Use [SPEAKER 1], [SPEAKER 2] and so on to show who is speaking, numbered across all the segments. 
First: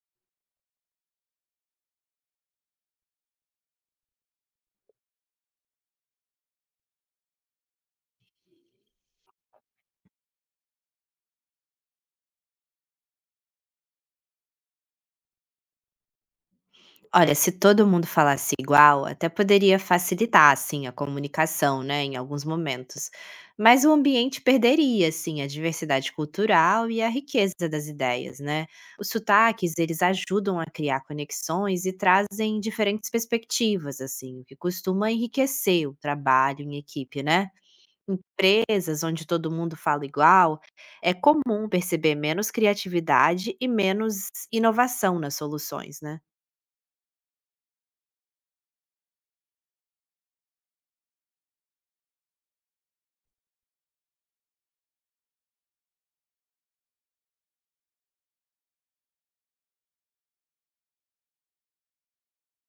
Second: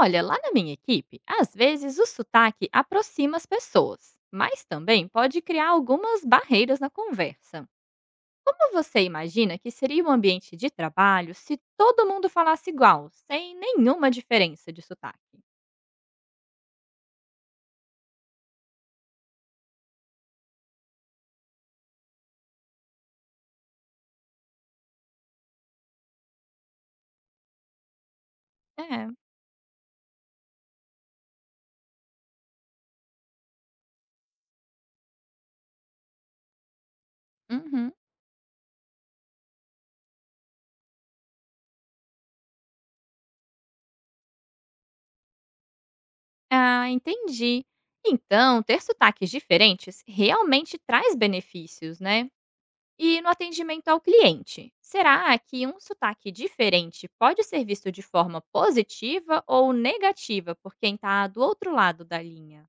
[SPEAKER 1] Olha, lá na minha equipe, às vezes o sotaque aproxima as pessoas, mas também pode criar algumas barreiras na conversa. Como você imagina que seria um ambiente de trabalho se todo mundo falasse igual, sem nenhuma diferença de sotaque?
[SPEAKER 2] Olha, se todo mundo falasse igual, até poderia facilitar, assim, a comunicação, né, em alguns momentos. Mas o ambiente perderia, assim, a diversidade cultural e a riqueza das ideias, né?
[SPEAKER 1] É,
[SPEAKER 2] Os sotaques, eles ajudam a criar conexões e trazem diferentes perspectivas, assim, o que costuma enriquecer o trabalho em equipe, né?
[SPEAKER 1] uhum.
[SPEAKER 2] Empresas onde todo mundo fala igual, é comum perceber menos criatividade e menos inovação nas soluções, né?
[SPEAKER 1] Ah, entendi. Então, ter sotaques diferentes realmente traz benefícios, né? E no atendimento ao cliente, será que um sotaque diferente pode ser visto de forma positiva ou negativa por quem está do outro lado da linha?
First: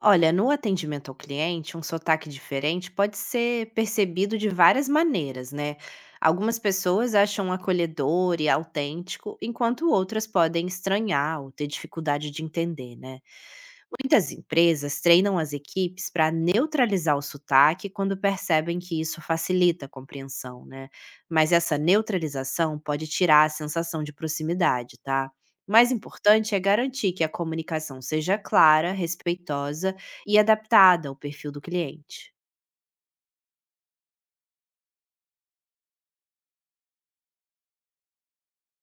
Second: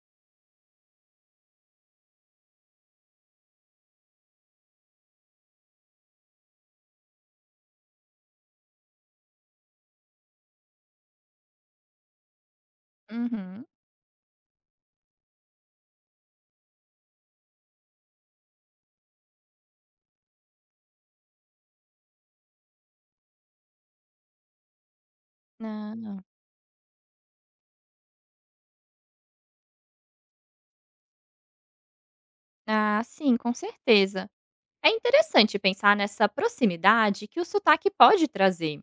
[SPEAKER 2] Olha, no atendimento ao cliente, um sotaque diferente pode ser percebido de várias maneiras, né? Algumas pessoas acham acolhedor e autêntico, enquanto outras podem estranhar ou ter dificuldade de entender, né?
[SPEAKER 1] Uhum.
[SPEAKER 2] Muitas empresas treinam as equipes para neutralizar o sotaque quando percebem que isso facilita a compreensão, né? Mas essa neutralização pode tirar a sensação de proximidade, tá? O mais
[SPEAKER 1] Ah, não.
[SPEAKER 2] importante é garantir que a comunicação seja clara, respeitosa e adaptada ao perfil do cliente.
[SPEAKER 1] Ah, sim, com certeza. É interessante pensar nessa proximidade que o sotaque pode trazer.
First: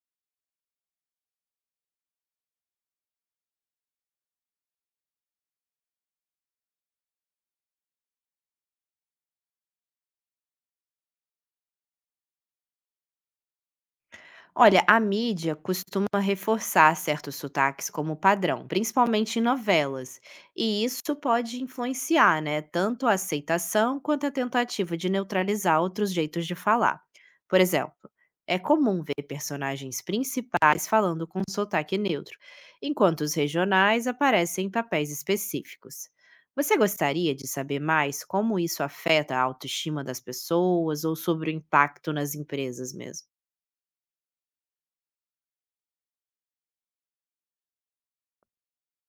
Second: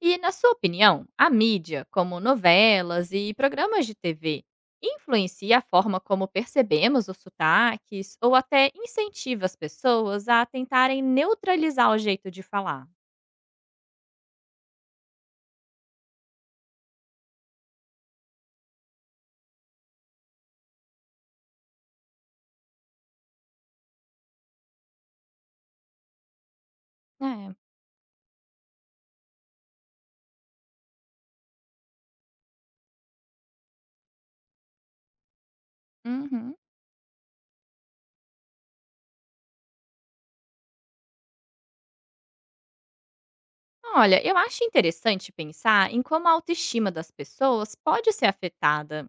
[SPEAKER 1] E, na sua opinião, a mídia, como novelas e programas de TV, influencia a forma como percebemos os sotaques ou até incentiva as pessoas a tentarem neutralizar o jeito de falar?
[SPEAKER 2] Olha, a mídia costuma reforçar certos sotaques como padrão, principalmente em novelas, e isso pode influenciar, né, tanto a aceitação quanto a tentativa de neutralizar outros jeitos de falar.
[SPEAKER 1] É.
[SPEAKER 2] Por exemplo, é comum ver personagens principais falando com sotaque neutro, enquanto os regionais aparecem em papéis específicos.
[SPEAKER 1] Uhum.
[SPEAKER 2] Você gostaria de saber mais como isso afeta a autoestima das pessoas ou sobre o impacto nas empresas mesmo?
[SPEAKER 1] Olha, eu acho interessante pensar em como a autoestima das pessoas pode ser afetada.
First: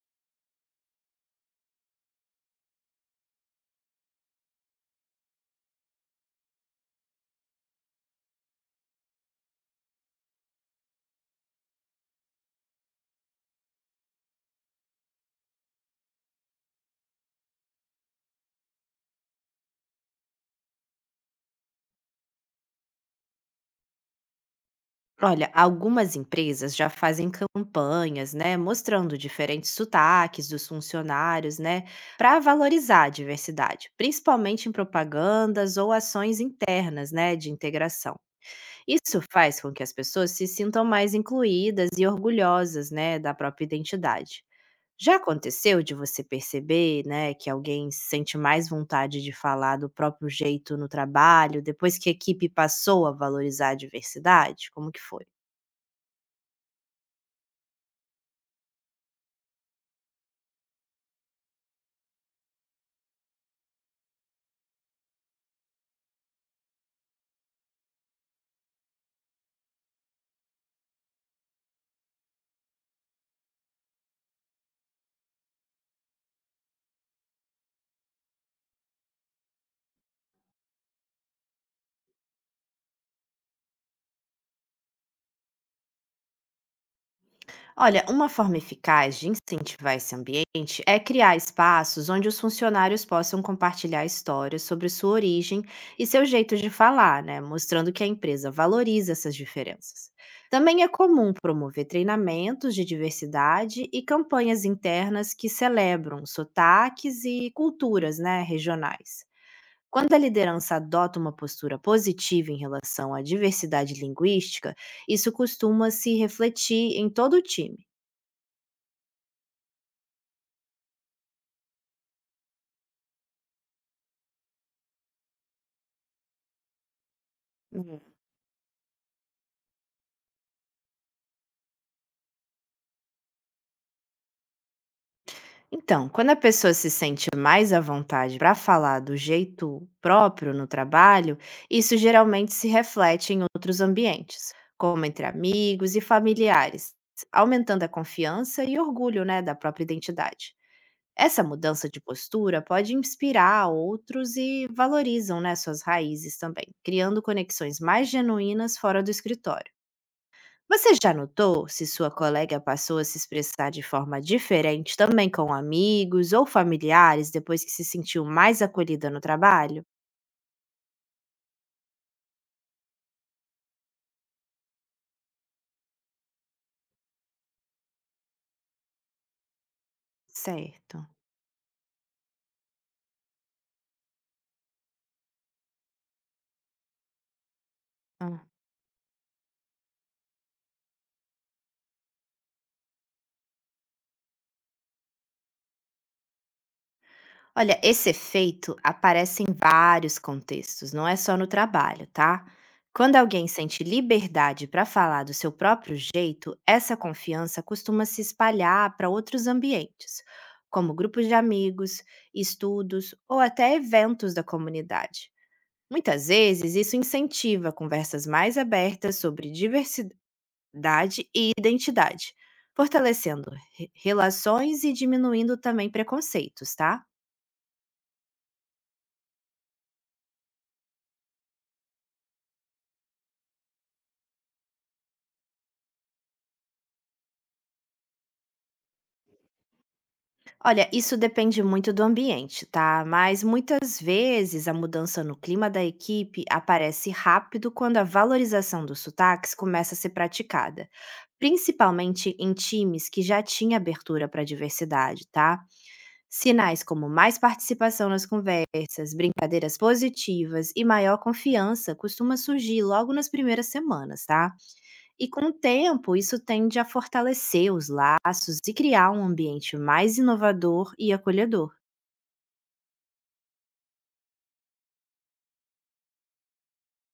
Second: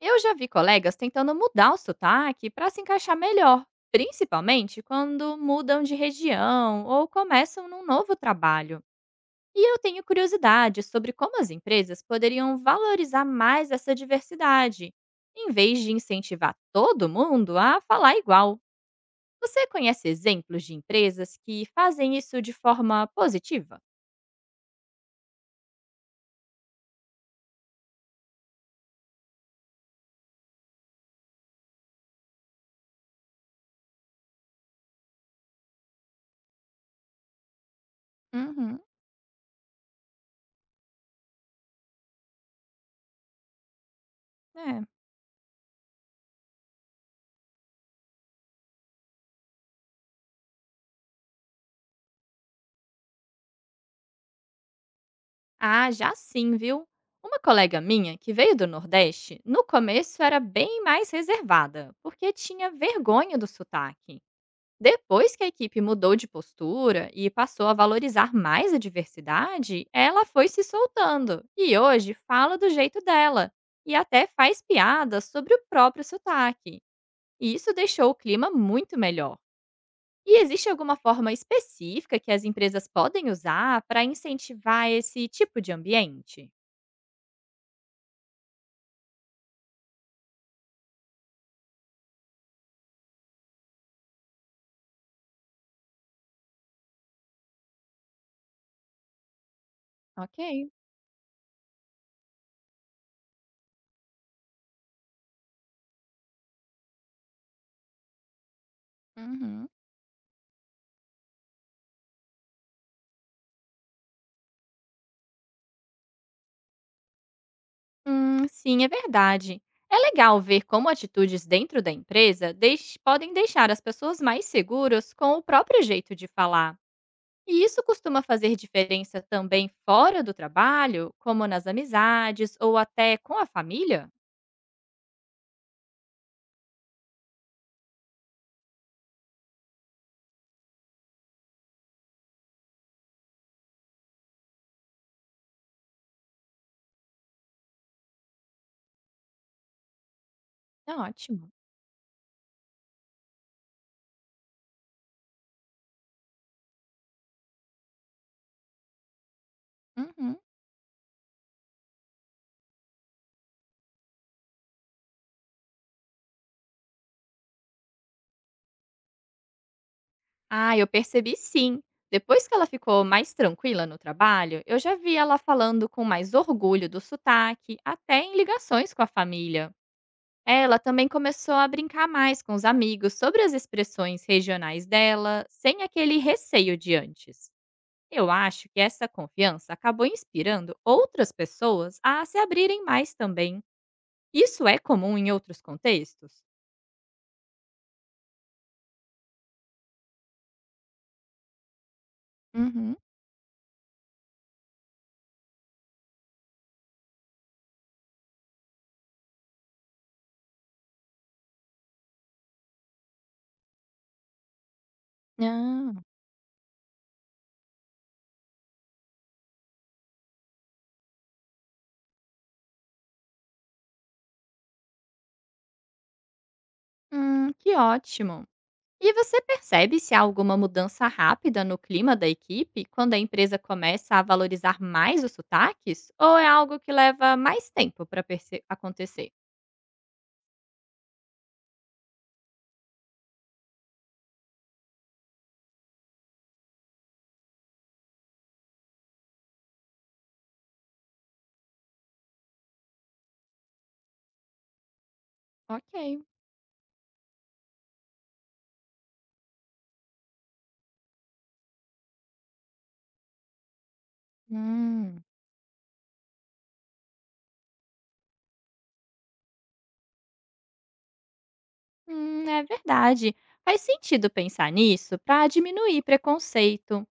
[SPEAKER 1] Eu já vi colegas tentando mudar o sotaque para se encaixar melhor, principalmente quando mudam de região ou começam num novo trabalho. E eu tenho curiosidade sobre como as empresas poderiam valorizar mais essa diversidade, em vez de incentivar todo mundo a falar igual. Você conhece exemplos de empresas que fazem isso de forma positiva?
[SPEAKER 2] Olha, algumas empresas já fazem campanhas, né, mostrando diferentes sotaques dos funcionários, né, para valorizar a diversidade, principalmente em propagandas ou ações internas, né, de integração.
[SPEAKER 1] Uhum.
[SPEAKER 2] Isso faz com que as pessoas se sintam mais incluídas e orgulhosas, né, da própria identidade.
[SPEAKER 1] É.
[SPEAKER 2] Já aconteceu de você perceber, né, que alguém sente mais vontade de falar do próprio jeito no trabalho depois que a equipe passou a valorizar a diversidade? Como que foi?
[SPEAKER 1] Ah, já sim, viu? Uma colega minha que veio do Nordeste, no começo era bem mais reservada, porque tinha vergonha do sotaque. Depois que a equipe mudou de postura e passou a valorizar mais a diversidade, ela foi se soltando e hoje fala do jeito dela e até faz piadas sobre o próprio sotaque. E isso deixou o clima muito melhor. E existe alguma forma específica que as empresas podem usar para incentivar esse tipo de ambiente?
[SPEAKER 2] Olha, uma forma eficaz de incentivar esse ambiente é criar espaços onde os funcionários possam compartilhar histórias sobre sua origem e seu jeito de falar, né? Mostrando que a empresa valoriza essas diferenças.
[SPEAKER 1] Ok.
[SPEAKER 2] Também é comum promover treinamentos de diversidade e campanhas internas que celebram sotaques e culturas, né, regionais.
[SPEAKER 1] Uhum.
[SPEAKER 2] Quando a liderança adota uma postura positiva em relação à diversidade linguística, isso costuma se refletir em todo o time.
[SPEAKER 1] Sim, é verdade. É legal ver como atitudes dentro da empresa podem deixar as pessoas mais seguras com o próprio jeito de falar. E isso
[SPEAKER 2] Hum.
[SPEAKER 1] costuma fazer diferença também fora do trabalho, como nas amizades ou até com a família?
[SPEAKER 2] Então, quando a pessoa se sente mais à vontade para falar do jeito próprio no trabalho, isso geralmente se reflete em outros ambientes, como entre amigos e familiares, aumentando a confiança e orgulho, né, da própria identidade.
[SPEAKER 1] É
[SPEAKER 2] Essa
[SPEAKER 1] ótimo.
[SPEAKER 2] mudança de postura pode inspirar outros e valorizam, né, suas raízes também, criando conexões mais genuínas fora do escritório.
[SPEAKER 1] Uhum.
[SPEAKER 2] Você já notou se sua colega passou a se expressar de forma diferente também com amigos ou familiares depois que se sentiu mais acolhida no trabalho?
[SPEAKER 1] Ah, eu percebi sim. Depois que ela ficou mais tranquila no trabalho, eu já vi ela falando com mais orgulho do sotaque, até em ligações com a família. É, ela também
[SPEAKER 2] Certo.
[SPEAKER 1] começou a brincar mais com os amigos sobre as expressões regionais dela, sem aquele receio de antes. Eu
[SPEAKER 2] Hã.
[SPEAKER 1] acho que essa confiança acabou inspirando outras pessoas a se abrirem mais também. Isso é comum em outros contextos?
[SPEAKER 2] Olha, esse efeito aparece em vários contextos, não é só no trabalho, tá?
[SPEAKER 1] Uhum.
[SPEAKER 2] Quando alguém sente liberdade para falar do seu próprio jeito, essa confiança costuma se espalhar para outros ambientes, como grupos de amigos, estudos ou até eventos da comunidade.
[SPEAKER 1] Ah,
[SPEAKER 2] Muitas vezes, isso incentiva conversas mais abertas sobre diversidade e identidade, fortalecendo relações e diminuindo também preconceitos, tá?
[SPEAKER 1] que ótimo. E você percebe se há alguma mudança rápida no clima da equipe quando a empresa começa a valorizar mais os sotaques? Ou é algo que leva mais tempo para acontecer?
[SPEAKER 2] Olha, isso depende muito do ambiente, tá? Mas muitas vezes a mudança no clima da equipe aparece rápido quando a valorização dos sotaques começa a ser praticada, principalmente em times que já tinha abertura para a diversidade, tá?
[SPEAKER 1] Ok.
[SPEAKER 2] Sinais como mais participação nas conversas, brincadeiras positivas e maior confiança costuma surgir logo nas primeiras semanas, tá?
[SPEAKER 1] Hum,
[SPEAKER 2] E com o tempo, isso tende a fortalecer os laços e criar um ambiente mais inovador e acolhedor.
[SPEAKER 1] é verdade. Faz sentido pensar nisso para diminuir preconceito.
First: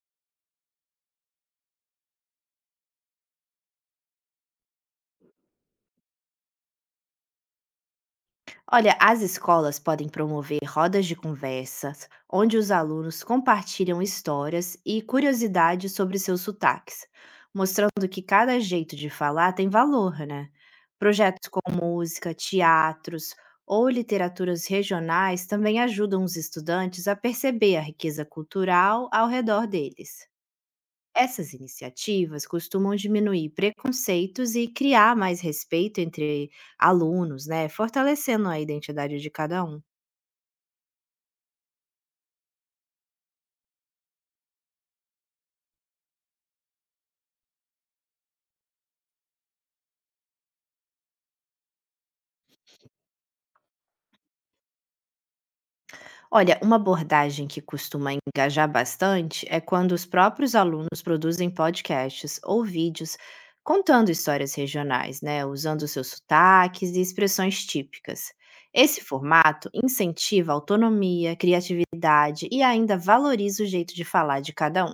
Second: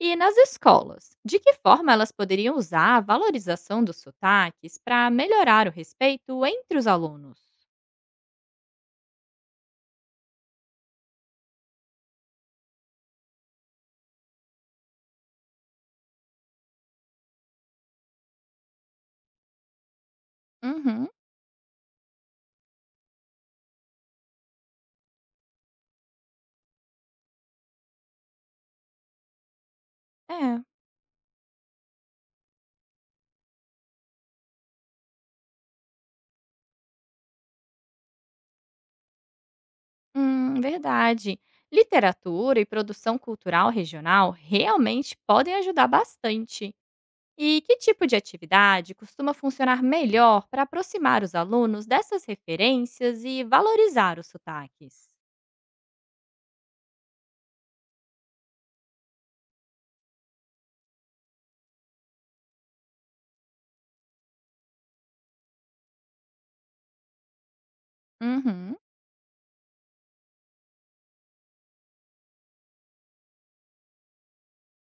[SPEAKER 1] E nas escolas, de que forma elas poderiam usar a valorização dos sotaques para melhorar o respeito entre os alunos?
[SPEAKER 2] Olha, as escolas podem promover rodas de conversas, onde os alunos compartilham histórias e curiosidades sobre seus sotaques, mostrando que cada jeito de falar tem valor, né?
[SPEAKER 1] Uhum,
[SPEAKER 2] Projetos com música, teatros ou literaturas regionais também ajudam os estudantes a perceber a riqueza cultural ao redor deles.
[SPEAKER 1] é,
[SPEAKER 2] Essas iniciativas costumam diminuir preconceitos e criar mais respeito entre alunos, né? Fortalecendo a identidade de cada um.
[SPEAKER 1] verdade. Literatura e produção cultural regional realmente podem ajudar bastante. E que tipo de atividade costuma funcionar melhor para aproximar os alunos dessas referências e valorizar os sotaques?
[SPEAKER 2] Olha, uma abordagem que costuma engajar bastante é quando os próprios alunos produzem podcasts ou vídeos contando histórias regionais, né? Usando seus sotaques e expressões típicas.
[SPEAKER 1] Uhum.
[SPEAKER 2] Esse formato incentiva a autonomia, criatividade e ainda valoriza o jeito de falar de cada um,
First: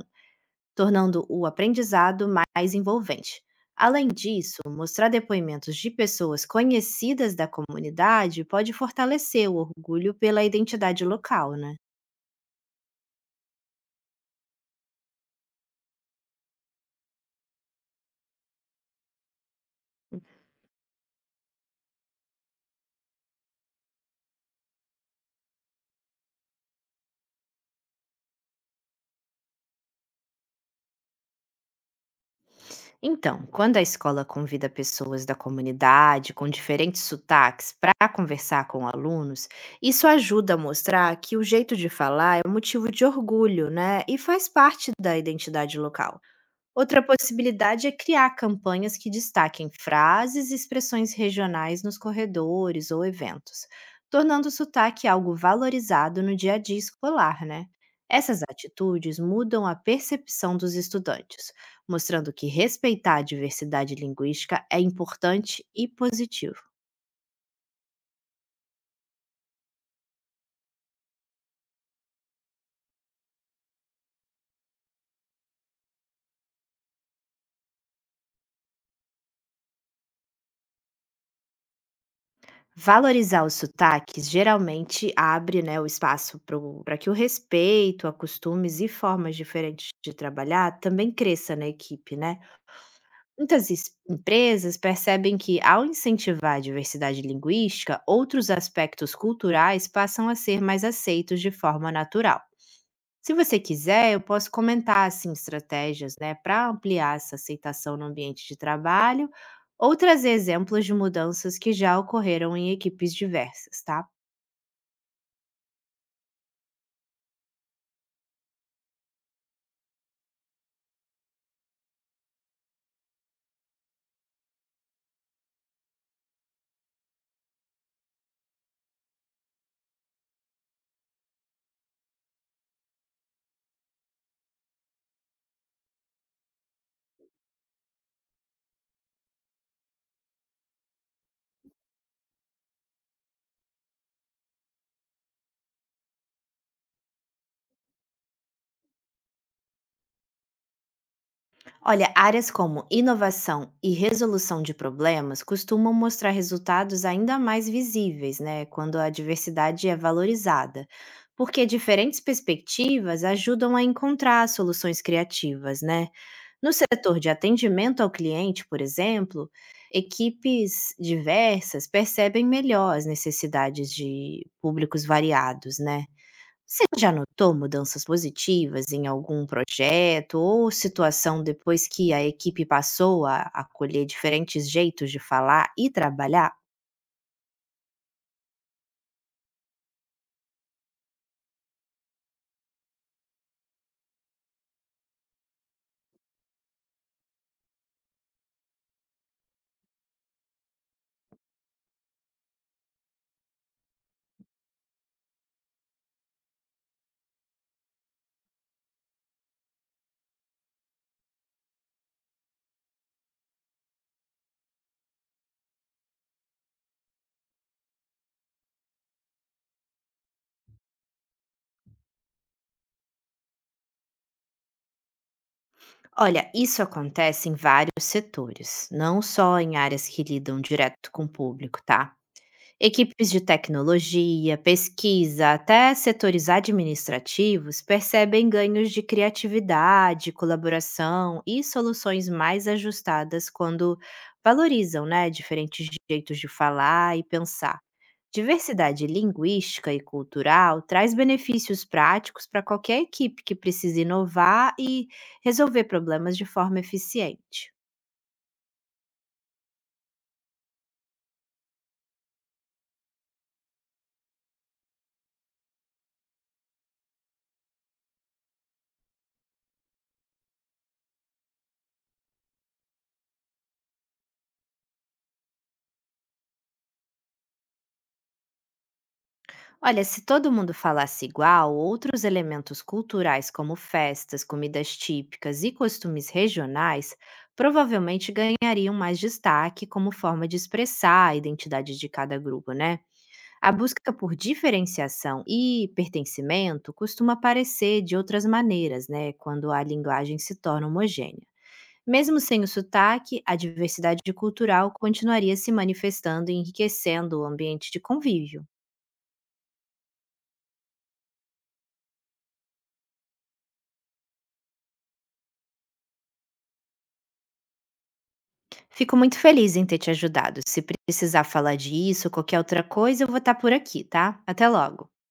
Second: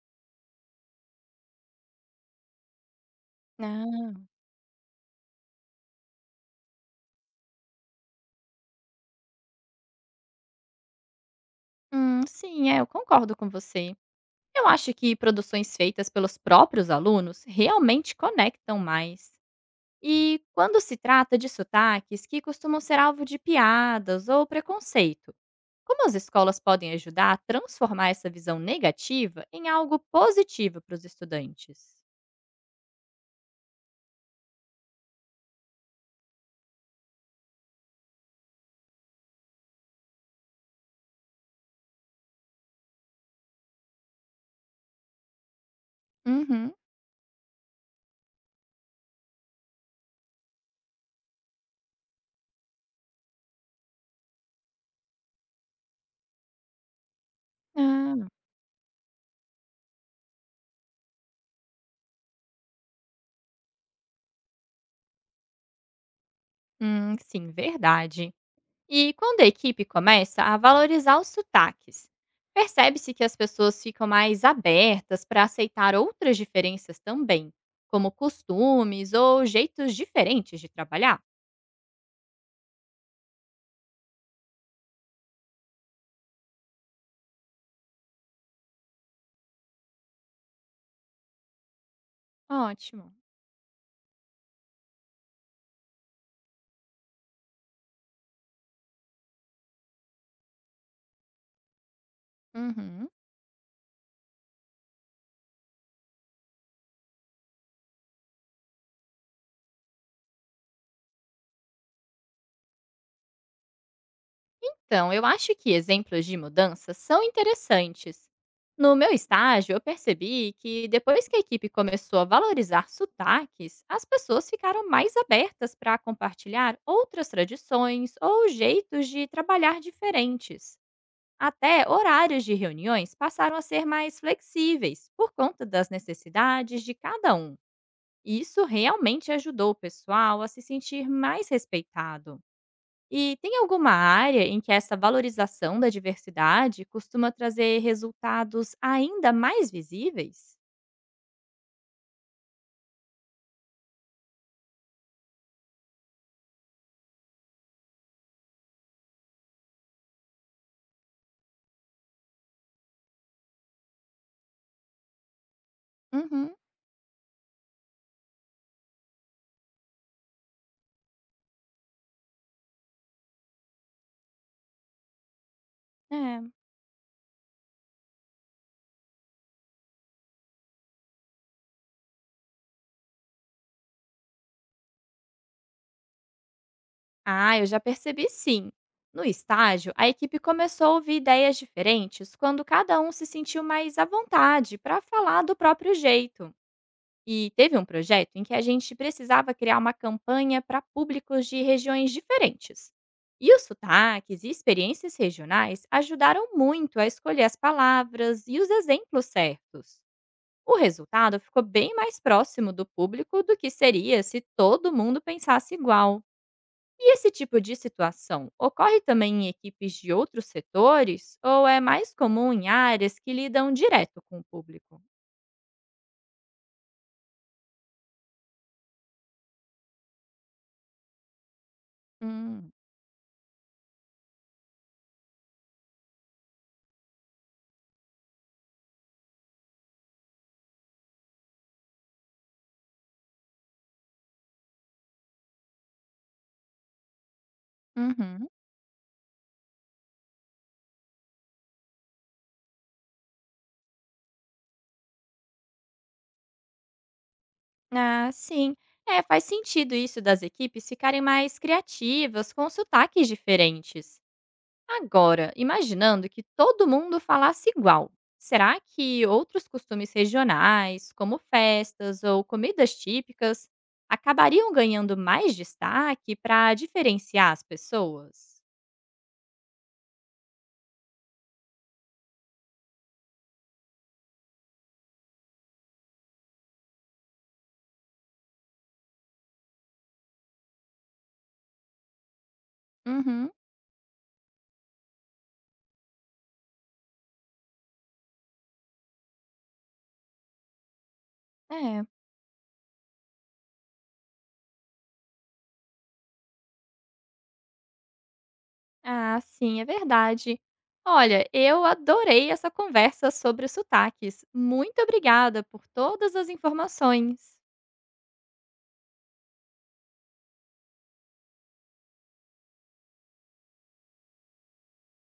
[SPEAKER 2] tornando o aprendizado mais envolvente. Além
[SPEAKER 1] Ah,
[SPEAKER 2] disso, mostrar depoimentos de pessoas conhecidas da comunidade pode fortalecer o orgulho pela identidade local, né?
[SPEAKER 1] hum, sim, é, eu concordo com você. Eu acho que produções feitas pelos próprios alunos realmente conectam mais. E quando se trata de sotaques que costumam ser alvo de piadas ou preconceito, como as escolas podem ajudar a transformar essa visão negativa em algo positivo para os estudantes?
[SPEAKER 2] Então, quando a escola convida pessoas da comunidade com diferentes sotaques para conversar com alunos, isso ajuda a mostrar que o jeito de falar é um motivo de orgulho, né? E faz parte da identidade local.
[SPEAKER 1] Uhum.
[SPEAKER 2] Outra possibilidade é criar campanhas que destaquem frases e expressões regionais nos corredores ou eventos, tornando o sotaque algo valorizado no dia a dia escolar, né?
[SPEAKER 1] Ah,
[SPEAKER 2] Essas atitudes mudam a percepção dos estudantes, mostrando que respeitar a diversidade linguística é importante e positivo.
[SPEAKER 1] hum, sim, verdade. E quando a equipe começa a valorizar os sotaques, percebe-se que as pessoas ficam mais abertas para aceitar outras diferenças também, como costumes ou jeitos diferentes de trabalhar?
[SPEAKER 2] Valorizar os sotaques geralmente abre, né, o espaço para que o respeito a costumes e formas diferentes de trabalhar também cresça na equipe, né?
[SPEAKER 1] Ótimo.
[SPEAKER 2] Muitas empresas percebem que, ao incentivar a diversidade linguística, outros aspectos culturais passam a ser mais aceitos de forma natural.
[SPEAKER 1] Uhum.
[SPEAKER 2] Se você quiser, eu posso comentar assim, estratégias, né, para ampliar essa aceitação no ambiente de trabalho ou trazer exemplos de mudanças que já ocorreram em equipes diversas, tá?
[SPEAKER 1] Então, eu acho que exemplos de mudanças são interessantes. No meu estágio, eu percebi que depois que a equipe começou a valorizar sotaques, as pessoas ficaram mais abertas para compartilhar outras tradições ou jeitos de trabalhar diferentes. Até horários de reuniões passaram a ser mais flexíveis por conta das necessidades de cada um. E isso realmente ajudou o pessoal a se sentir mais respeitado. E tem alguma área em que essa valorização da diversidade costuma trazer resultados ainda mais visíveis?
[SPEAKER 2] Olha, áreas como inovação e resolução de problemas costumam mostrar resultados ainda mais visíveis, né, quando a diversidade é valorizada, porque diferentes perspectivas ajudam a encontrar soluções criativas, né?
[SPEAKER 1] Uhum.
[SPEAKER 2] No setor de atendimento ao cliente, por exemplo, equipes diversas percebem melhor as necessidades de públicos variados, né?
[SPEAKER 1] É.
[SPEAKER 2] Você já notou mudanças positivas em algum projeto ou situação depois que a equipe passou a acolher diferentes jeitos de falar e trabalhar?
[SPEAKER 1] Ah, eu já percebi sim. No estágio, a equipe começou a ouvir ideias diferentes quando cada um se sentiu mais à vontade para falar do próprio jeito. E teve um projeto em que a gente precisava criar uma campanha para públicos de regiões diferentes. E os sotaques e experiências regionais ajudaram muito a escolher as palavras e os exemplos certos. O resultado ficou bem mais próximo do público do que seria se todo mundo pensasse igual. E esse tipo de situação ocorre também em equipes de outros setores ou é mais comum em áreas que lidam direto com o público?
[SPEAKER 2] Olha, isso acontece em vários setores, não só em áreas que lidam direto com o público, tá?
[SPEAKER 1] Hum,
[SPEAKER 2] Equipes de tecnologia, pesquisa, até setores administrativos percebem ganhos de criatividade, colaboração e soluções mais ajustadas quando valorizam, né, diferentes jeitos de falar e pensar.
[SPEAKER 1] uhum.
[SPEAKER 2] Diversidade linguística e cultural traz benefícios práticos para qualquer equipe que precise inovar e resolver problemas de forma eficiente.
[SPEAKER 1] Ah, sim. É, faz sentido isso das equipes ficarem mais criativas, com sotaques diferentes. Agora, imaginando que todo mundo falasse igual, será que outros costumes regionais, como festas ou comidas típicas, acabariam ganhando mais destaque para diferenciar as pessoas?
[SPEAKER 2] Olha, se todo mundo falasse igual, outros elementos culturais, como festas, comidas típicas e costumes regionais, provavelmente ganhariam mais destaque como forma de expressar a identidade de cada grupo, né?
[SPEAKER 1] Uhum,
[SPEAKER 2] A busca por diferenciação e pertencimento costuma aparecer de outras maneiras, né, quando a linguagem se torna homogênea.
[SPEAKER 1] é.
[SPEAKER 2] Mesmo sem o sotaque, a diversidade cultural continuaria se manifestando e enriquecendo o ambiente de convívio.
[SPEAKER 1] Ah, sim, é verdade. Olha, eu adorei essa conversa sobre sotaques. Muito obrigada por todas as informações.
[SPEAKER 2] Fico muito feliz em ter te ajudado. Se precisar falar disso ou qualquer outra coisa, eu vou estar por aqui, tá? Até logo.